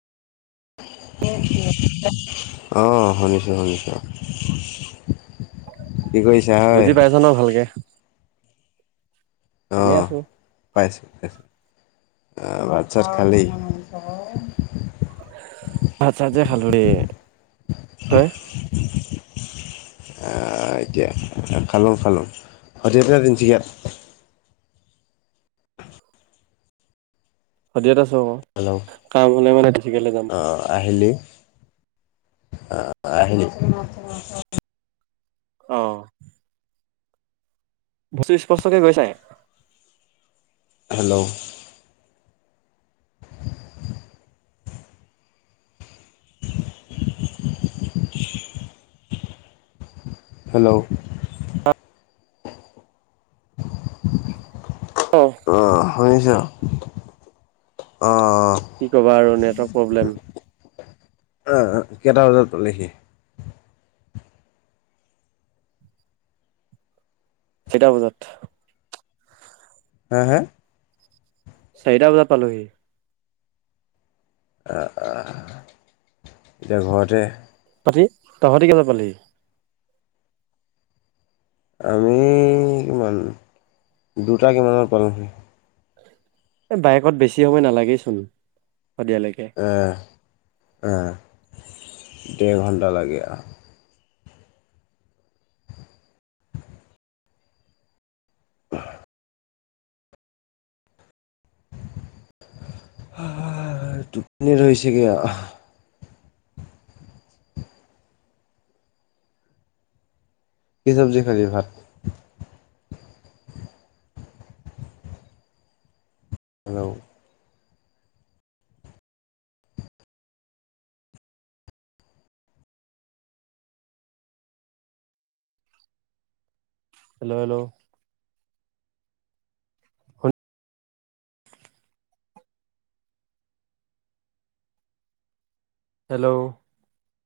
অঁ শুনিছোঁ শুনিছোঁ। [unintelligible] কি কৰিছা হয় বুজি পাইছ নহ ভালকে। এনেই অঁ আছো পাইছোঁ পাইছোঁ। ভাত চাত খালি ভাত চাত যে খালোঁ দেই, তই এতিয়া খালোঁ খালোঁ গুৱাহাটী আছ নে তিনিচুকীয়াত- সদিয়াত আছো আক হেল্ল' কাম হলে মানে তিনিচুকীয়ালৈ যাম। আহিলি অ আহিলি। অহ। বস্তু স্পষ্টকে গৈছাই। হেল্ল'। হেল্ল'। অ অহ শুনিছ অহ। কি ক'বা আৰু নেটৱৰ্ক প্ৰব্লেম। আহ কেইটা বজাত পালেহি। চাৰিটা বজাত। হা হা। চাৰিটা বজাত পালোঁহি। অহ অহ এতিয়া ঘৰতে। তহঁতি তহঁতি কেইটা বজাত পালিহি। আমি কিমান দুটা কিমানত পালোঁহি। এ বাইকত বেছি সময় নালাগেইচোন। শদিয়ালৈকে ডেৰ ঘণ্টা লাগিব। টোপনি ধৰিছেগে আও। কি চব্জি খালি ভাত। হেল্ল'। Hello hello. হয়। হেল্ল'।